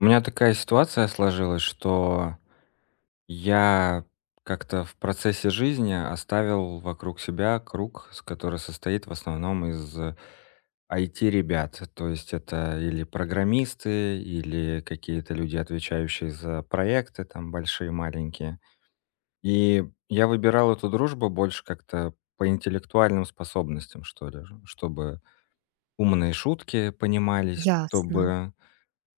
У меня такая ситуация сложилась, что я как-то в процессе жизни оставил вокруг себя круг, с который состоит в основном из IT-ребят. То есть это или программисты, или какие-то люди, отвечающие за проекты, там большие, маленькие. И я выбирал эту дружбу больше как-то по интеллектуальным способностям, что ли, чтобы умные шутки понимались, Ясно, чтобы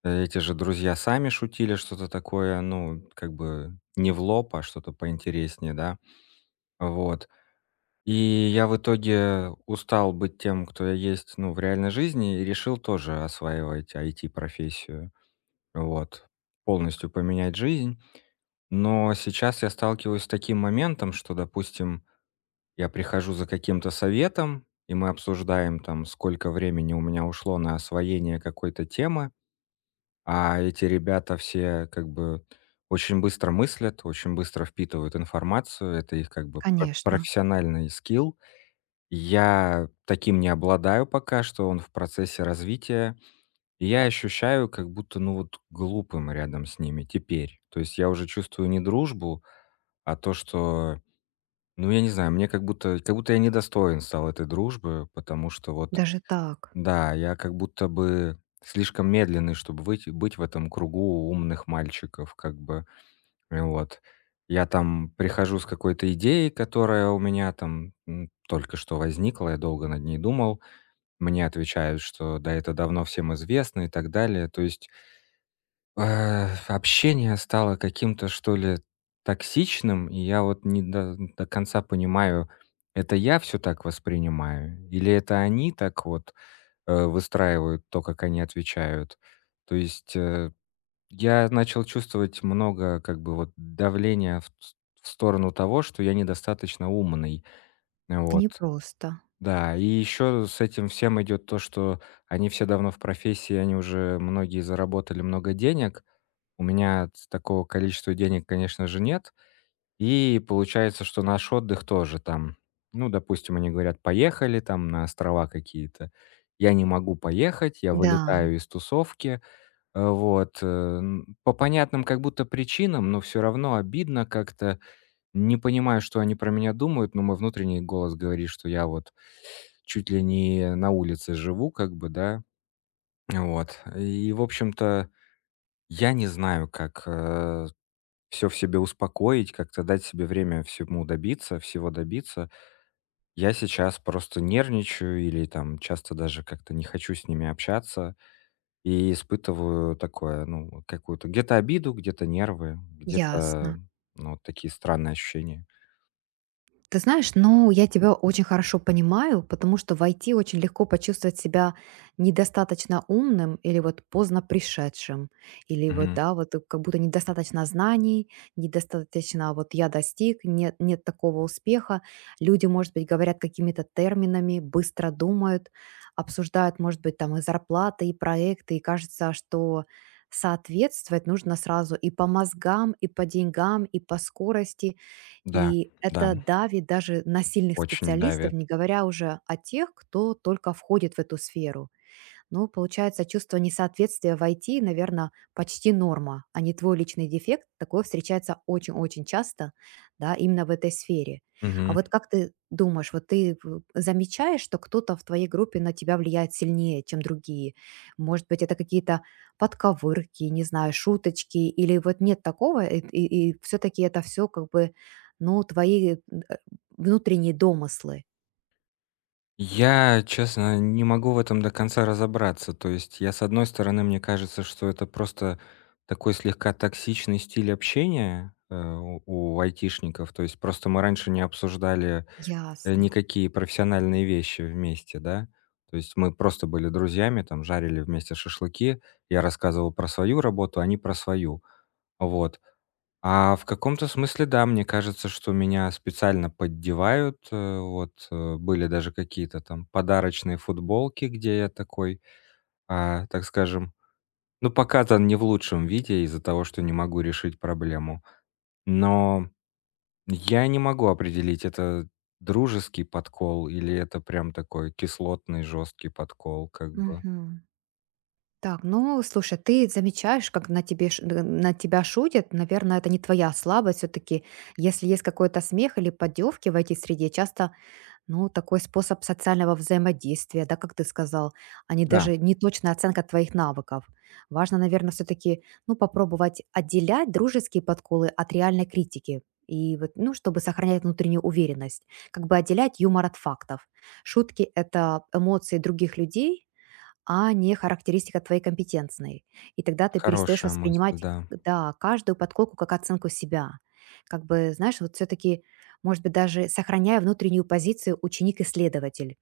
эти же друзья сами шутили что-то такое, ну, как бы не в лоб, а что-то поинтереснее, да. Вот. И я в итоге устал быть тем, кто я есть, ну, в реальной жизни, и решил тоже осваивать IT-профессию, вот, полностью поменять жизнь. Но сейчас я сталкиваюсь с таким моментом, что, допустим, я прихожу за каким-то советом, и мы обсуждаем там, сколько времени у меня ушло на освоение какой-то темы. А эти ребята все как бы очень быстро мыслят, очень быстро впитывают информацию. Это их как бы конечно. профессиональный скилл. Я таким не обладаю пока что, он в процессе развития. И я ощущаю как будто, ну вот, глупым рядом с ними теперь. То есть я уже чувствую не дружбу, а то, что, ну я не знаю, мне как будто я недостоин стал этой дружбы, потому что вот Даже так. да, я как будто бы слишком медленный, чтобы выйти быть в этом кругу умных мальчиков, как бы. Вот. Я там прихожу с какой-то идеей, которая у меня там, только что возникла, я долго над ней думал. Мне отвечают, что да, это давно всем известно и так далее. То есть, общение стало каким-то, что ли, токсичным, и я вот не до конца понимаю, это я все так воспринимаю или это они так вот выстраивают то, как они отвечают. То есть, я начал чувствовать много, как бы, вот давления в с в сторону того, что я недостаточно умный. Это Вот. непросто. Да, и еще с этим всем идет то, что они все давно в профессии, они уже многие заработали много денег. У меня ц такого количества денег, конечно же, нет. И получается, что наш отдых тоже там, ну, допустим, они говорят: "Поехали там на острова какие-то". Я не могу поехать, я Да, вылетаю из тусовки, вот, н по понятным как будто причинам, но все равно обидно как-то. Не понимаю, что они про меня думают, но мой внутренний голос говорит, что я вот чуть ли не на улице живу как бы, да. Вот. И, в общем-то, я не знаю, как, все в себе успокоить, как-то дать себе время всему добиться, всего добиться. Я сейчас просто нервничаю или там часто даже как-то не хочу с ними общаться и испытываю такое, ну, какую-то где-то обиду, где-то нервы, где-то, ясно. ну, вот такие странные ощущения. Ты знаешь, ну, я тебя очень хорошо понимаю, потому что в IT очень легко почувствовать себя недостаточно умным или вот поздно пришедшим, или вот, Мгм. да, вот как будто недостаточно знаний, недостаточно вот я достиг, нет, нет такого успеха. Люди, может быть, говорят какими-то терминами, быстро думают, обсуждают, может быть, там и зарплаты, и проекты, и кажется, что соответствовать нужно сразу и по мозгам, и по деньгам, и по скорости, Да, и да, это давит даже на сильных очень специалистов, давит. не говоря уже о тех, кто только входит в эту сферу. Ну, получается, чувство несоответствия в IT, наверное, почти норма, а не твой личный дефект. Такое встречается очень-очень часто, да, именно в этой сфере. А Мгм. вот как ты думаешь, вот ты замечаешь, что кто-то в твоей группе на тебя влияет сильнее, чем другие? Может быть, это какие-то подковырки, не знаю, шуточки, или вот нет такого, и все-таки это все как бы, ну, твои внутренние домыслы. Я, честно, не могу в этом до конца разобраться. То есть я, с одной стороны, мне кажется, что это просто такой слегка токсичный стиль общения, у айтишников. То есть просто мы раньше не обсуждали Ясно. никакие профессиональные вещи вместе, да? То есть мы просто были друзьями, там жарили вместе шашлыки, я рассказывал про свою работу, они про свою. Вот. А в каком-то смысле, да, мне кажется, что меня специально поддевают. Вот, были даже какие-то там подарочные футболки, где я такой, а, так скажем, ну, покатан не в лучшем виде из-за того, что не могу решить проблему. Но я не могу определить, это дружеский подкол или это прям такой кислотный, жесткий подкол, как бы. Так, ну, слушай, ты замечаешь, как на тебе ш- д- на тебя шутят. Наверное, это не твоя слабость все-таки. Если есть какой-то смех или поддевки в этой среде, часто, ну, такой способ социального взаимодействия, да, как ты сказал, а не Да, даже неточная оценка твоих навыков. Важно, наверное, все-таки, ну, попробовать отделять дружеские подколы от реальной критики. И вот, ну, чтобы сохранять внутреннюю уверенность, как бы отделять юмор от фактов. Шутки — это эмоции других людей, а не характеристика твоей компетентной. И тогда ты перестаешь хорошая мысль, воспринимать, да. да, каждую подколку как оценку себя. Как бы, знаешь, вот все-таки, может быть, даже сохраняя внутреннюю позицию ученик-исследователь,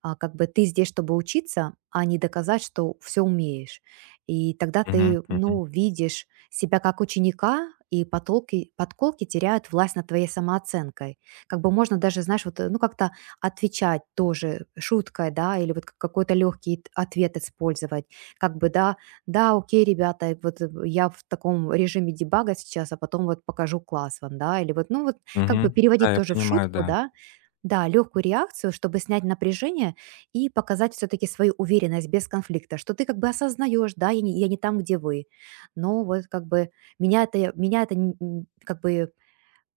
а, как бы ты здесь, чтобы учиться, а не доказать, что все умеешь. И тогда Мгм, ты, мгм, ну, видишь себя как ученика, и потолки, подколки теряют власть над твоей самооценкой. Как бы можно даже, знаешь, вот, ну, как-то отвечать тоже шуткой, да, или вот какой-то легкий ответ использовать. Как бы, да, да, окей, ребята, вот я в таком режиме дебага сейчас, а потом вот покажу класс вам, да, или вот, ну, вот как бы мгм. Да, переводить я тоже в понимаю, шутку, да. да, да, легкую реакцию, чтобы снять напряжение и показать все-таки свою уверенность без конфликта, что ты как бы осознаешь, да, я не там, где вы. Но вот как бы меня это как бы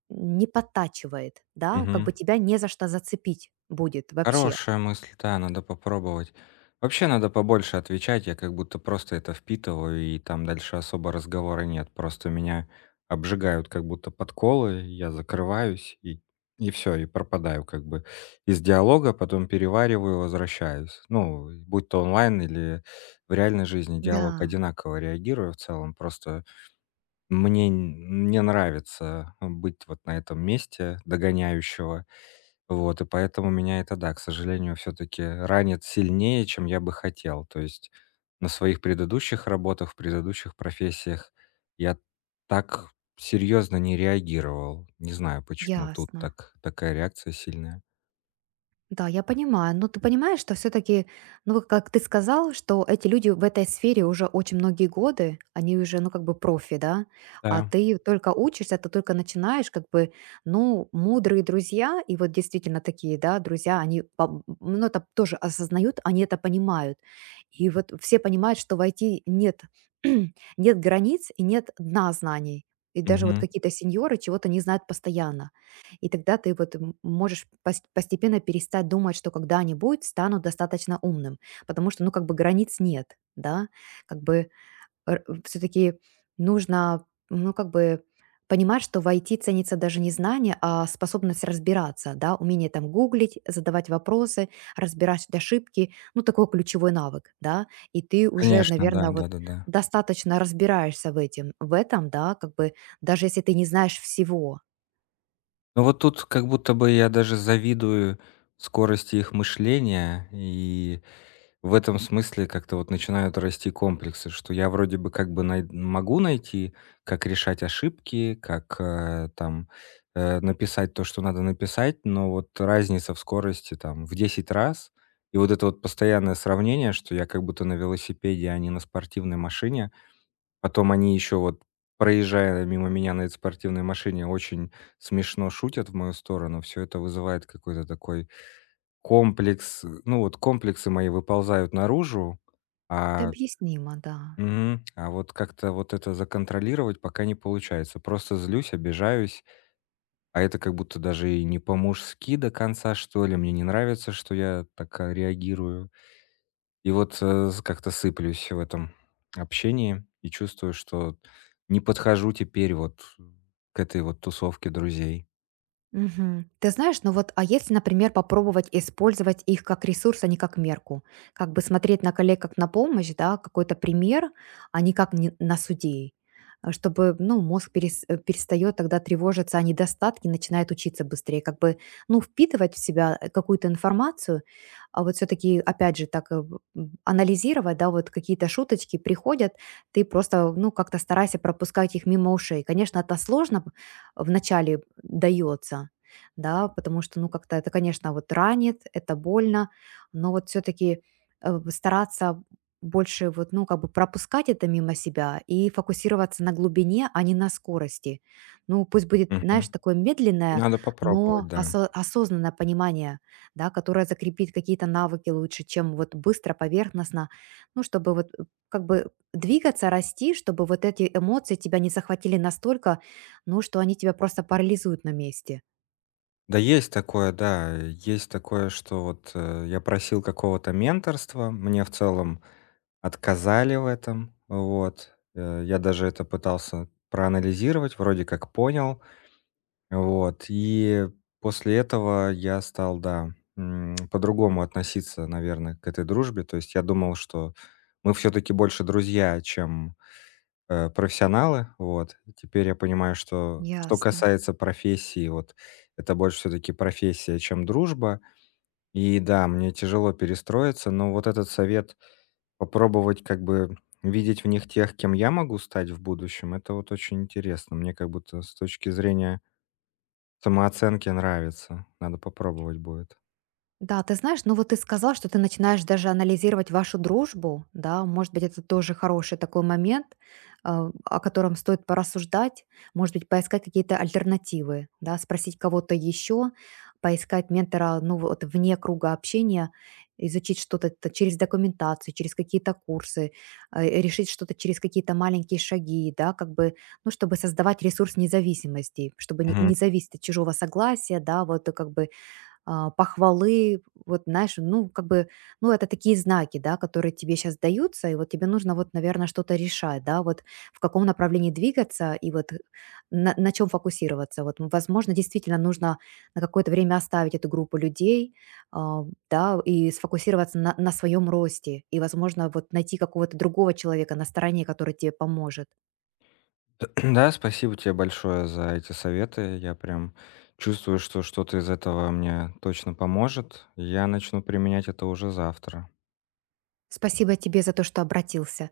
не подтачивает, да, как Мгм. бы тебя не за что зацепить будет вообще. Хорошая мысль, да, надо попробовать. Вообще надо побольше отвечать, я как будто просто это впитываю, и там дальше особо разговора нет. Просто меня обжигают как будто подколы, я закрываюсь и все, и пропадаю как бы из диалога, потом перевариваю, возвращаюсь. Ну, будь то онлайн или в реальной жизни Да, диалог одинаково реагирую в целом, просто мне не нравится быть вот на этом месте догоняющего, вот, и поэтому меня это, да, к сожалению, все таки ранит сильнее, чем я бы хотел. То есть на своих предыдущих работах, в предыдущих профессиях я так серьезно не реагировал. Не знаю, почему тут ясно. так такая реакция сильная. Да, я понимаю. Но ты понимаешь, что все-таки, ну, вот как ты сказал, что эти люди в этой сфере уже очень многие годы, они уже, ну, как бы профи, да, а Да. ты только учишься, ты только начинаешь, как бы, ну, мудрые друзья, и вот действительно такие, да, друзья, они, ну, это тоже осознают, они это понимают. И вот все понимают, что войти нет, нет границ и нет дна знаний. И даже вот Мгм. какие-то сеньоры чего-то не знают постоянно. И тогда ты вот можешь постепенно перестать думать, что когда-нибудь стану достаточно умным, потому что, ну, как бы границ нет, да, как бы все-таки нужно, ну, как бы понимать, что в IT ценится даже не знание, а способность разбираться, да, умение там гуглить, задавать вопросы, разбирать ошибки, ну, такой ключевой навык, да, и ты уже, Конечно, да, наверное, вот да-да-да. достаточно разбираешься в этом, да, как бы даже если ты не знаешь всего, Ну, вот тут как будто бы я даже завидую скорости их мышления. И в этом смысле как-то вот начинают расти комплексы, что я вроде бы как бы най могу найти, как решать ошибки, как, там, написать то, что надо написать, но вот разница в скорости там в 10 раз. И вот это вот постоянное сравнение, что я как будто на велосипеде, а не на спортивной машине. Потом они еще вот, проезжая мимо меня на этой спортивной машине, очень смешно шутят в мою сторону. Все это вызывает какой-то такой комплекс, ну, вот комплексы мои выползают наружу, это а объяснимо, да. мгм, а вот как-то вот это законтролировать пока не получается. Просто злюсь, обижаюсь, а это как будто даже и не по-мужски до конца, что ли. Мне не нравится, что я так, а, реагирую. И вот, с как-то сыплюсь в этом общении и чувствую, что не подхожу теперь вот к этой вот тусовке друзей. Мгм. Ты знаешь, ну вот, а если, например, попробовать использовать их как ресурс, а не как мерку? Как бы смотреть на коллег как на помощь, да, какой-то пример, а не как не- на судей. А чтобы, ну, мозг перестает тогда тревожиться о недостатке, начинает учиться быстрее, как бы, ну, впитывать в себя какую-то информацию, а вот все-таки, опять же, так анализировать, да, вот какие-то шуточки приходят, ты просто, ну, как-то старайся пропускать их мимо ушей. Конечно, это сложно, в начале дается, да, потому что, ну, как-то это, конечно, вот ранит, это больно, но вот все-таки стараться больше вот, ну, как бы пропускать это мимо себя и фокусироваться на глубине, а не на скорости. Ну, пусть будет, знаешь, Мгм. такое медленное, Надо но попробовать, да. Осознанное понимание, да, которое закрепит какие-то навыки лучше, чем вот быстро, поверхностно, ну, чтобы вот как бы двигаться, расти, чтобы вот эти эмоции тебя не захватили настолько, ну, что они тебя просто парализуют на месте. Да. Есть такое, что вот, я просил какого-то менторства, мне в целом отказали в этом. Вот. Я даже это пытался проанализировать, вроде как понял. Вот. И после этого я стал, да, по-другому относиться, наверное, к этой дружбе. То есть я думал, что мы все таки больше друзья, чем профессионалы. Вот. И теперь я понимаю, что что Ясно. касается профессии, вот это больше все-таки профессия, чем дружба. И да, мне тяжело перестроиться, но вот этот совет попробовать как бы видеть в них тех, кем я могу стать в будущем, это вот очень интересно. Мне как будто с точки зрения самооценки нравится. Надо попробовать будет. Да, ты знаешь, ну вот ты сказал, что ты начинаешь даже анализировать вашу дружбу, да, может быть, это тоже хороший такой момент, а, о котором стоит порассуждать, может быть, поискать какие-то альтернативы, да, спросить кого-то еще, поискать ментора, ну вот вне круга общения, изучить что-то через документацию, через какие-то курсы, а, и решить что-то через какие-то маленькие шаги, да, как бы, ну, чтобы создавать ресурс независимости, чтобы не, не зависеть от чужого согласия, да, вот как бы а, похвалы, вот знаешь, ну, как бы, ну, это такие знаки, да, которые тебе сейчас даются, и вот тебе нужно вот, наверное, что-то решать, да, вот в каком направлении двигаться и вот на чем фокусироваться. Вот, возможно, действительно нужно на какое-то время оставить эту группу людей, а, да, и сфокусироваться на своем росте, и, возможно, вот найти какого-то другого человека на стороне, который тебе поможет. Да, спасибо тебе большое за эти советы. Я прям чувствую, что что-то из этого мне точно поможет. Я начну применять это уже завтра. Спасибо тебе за то, что обратился.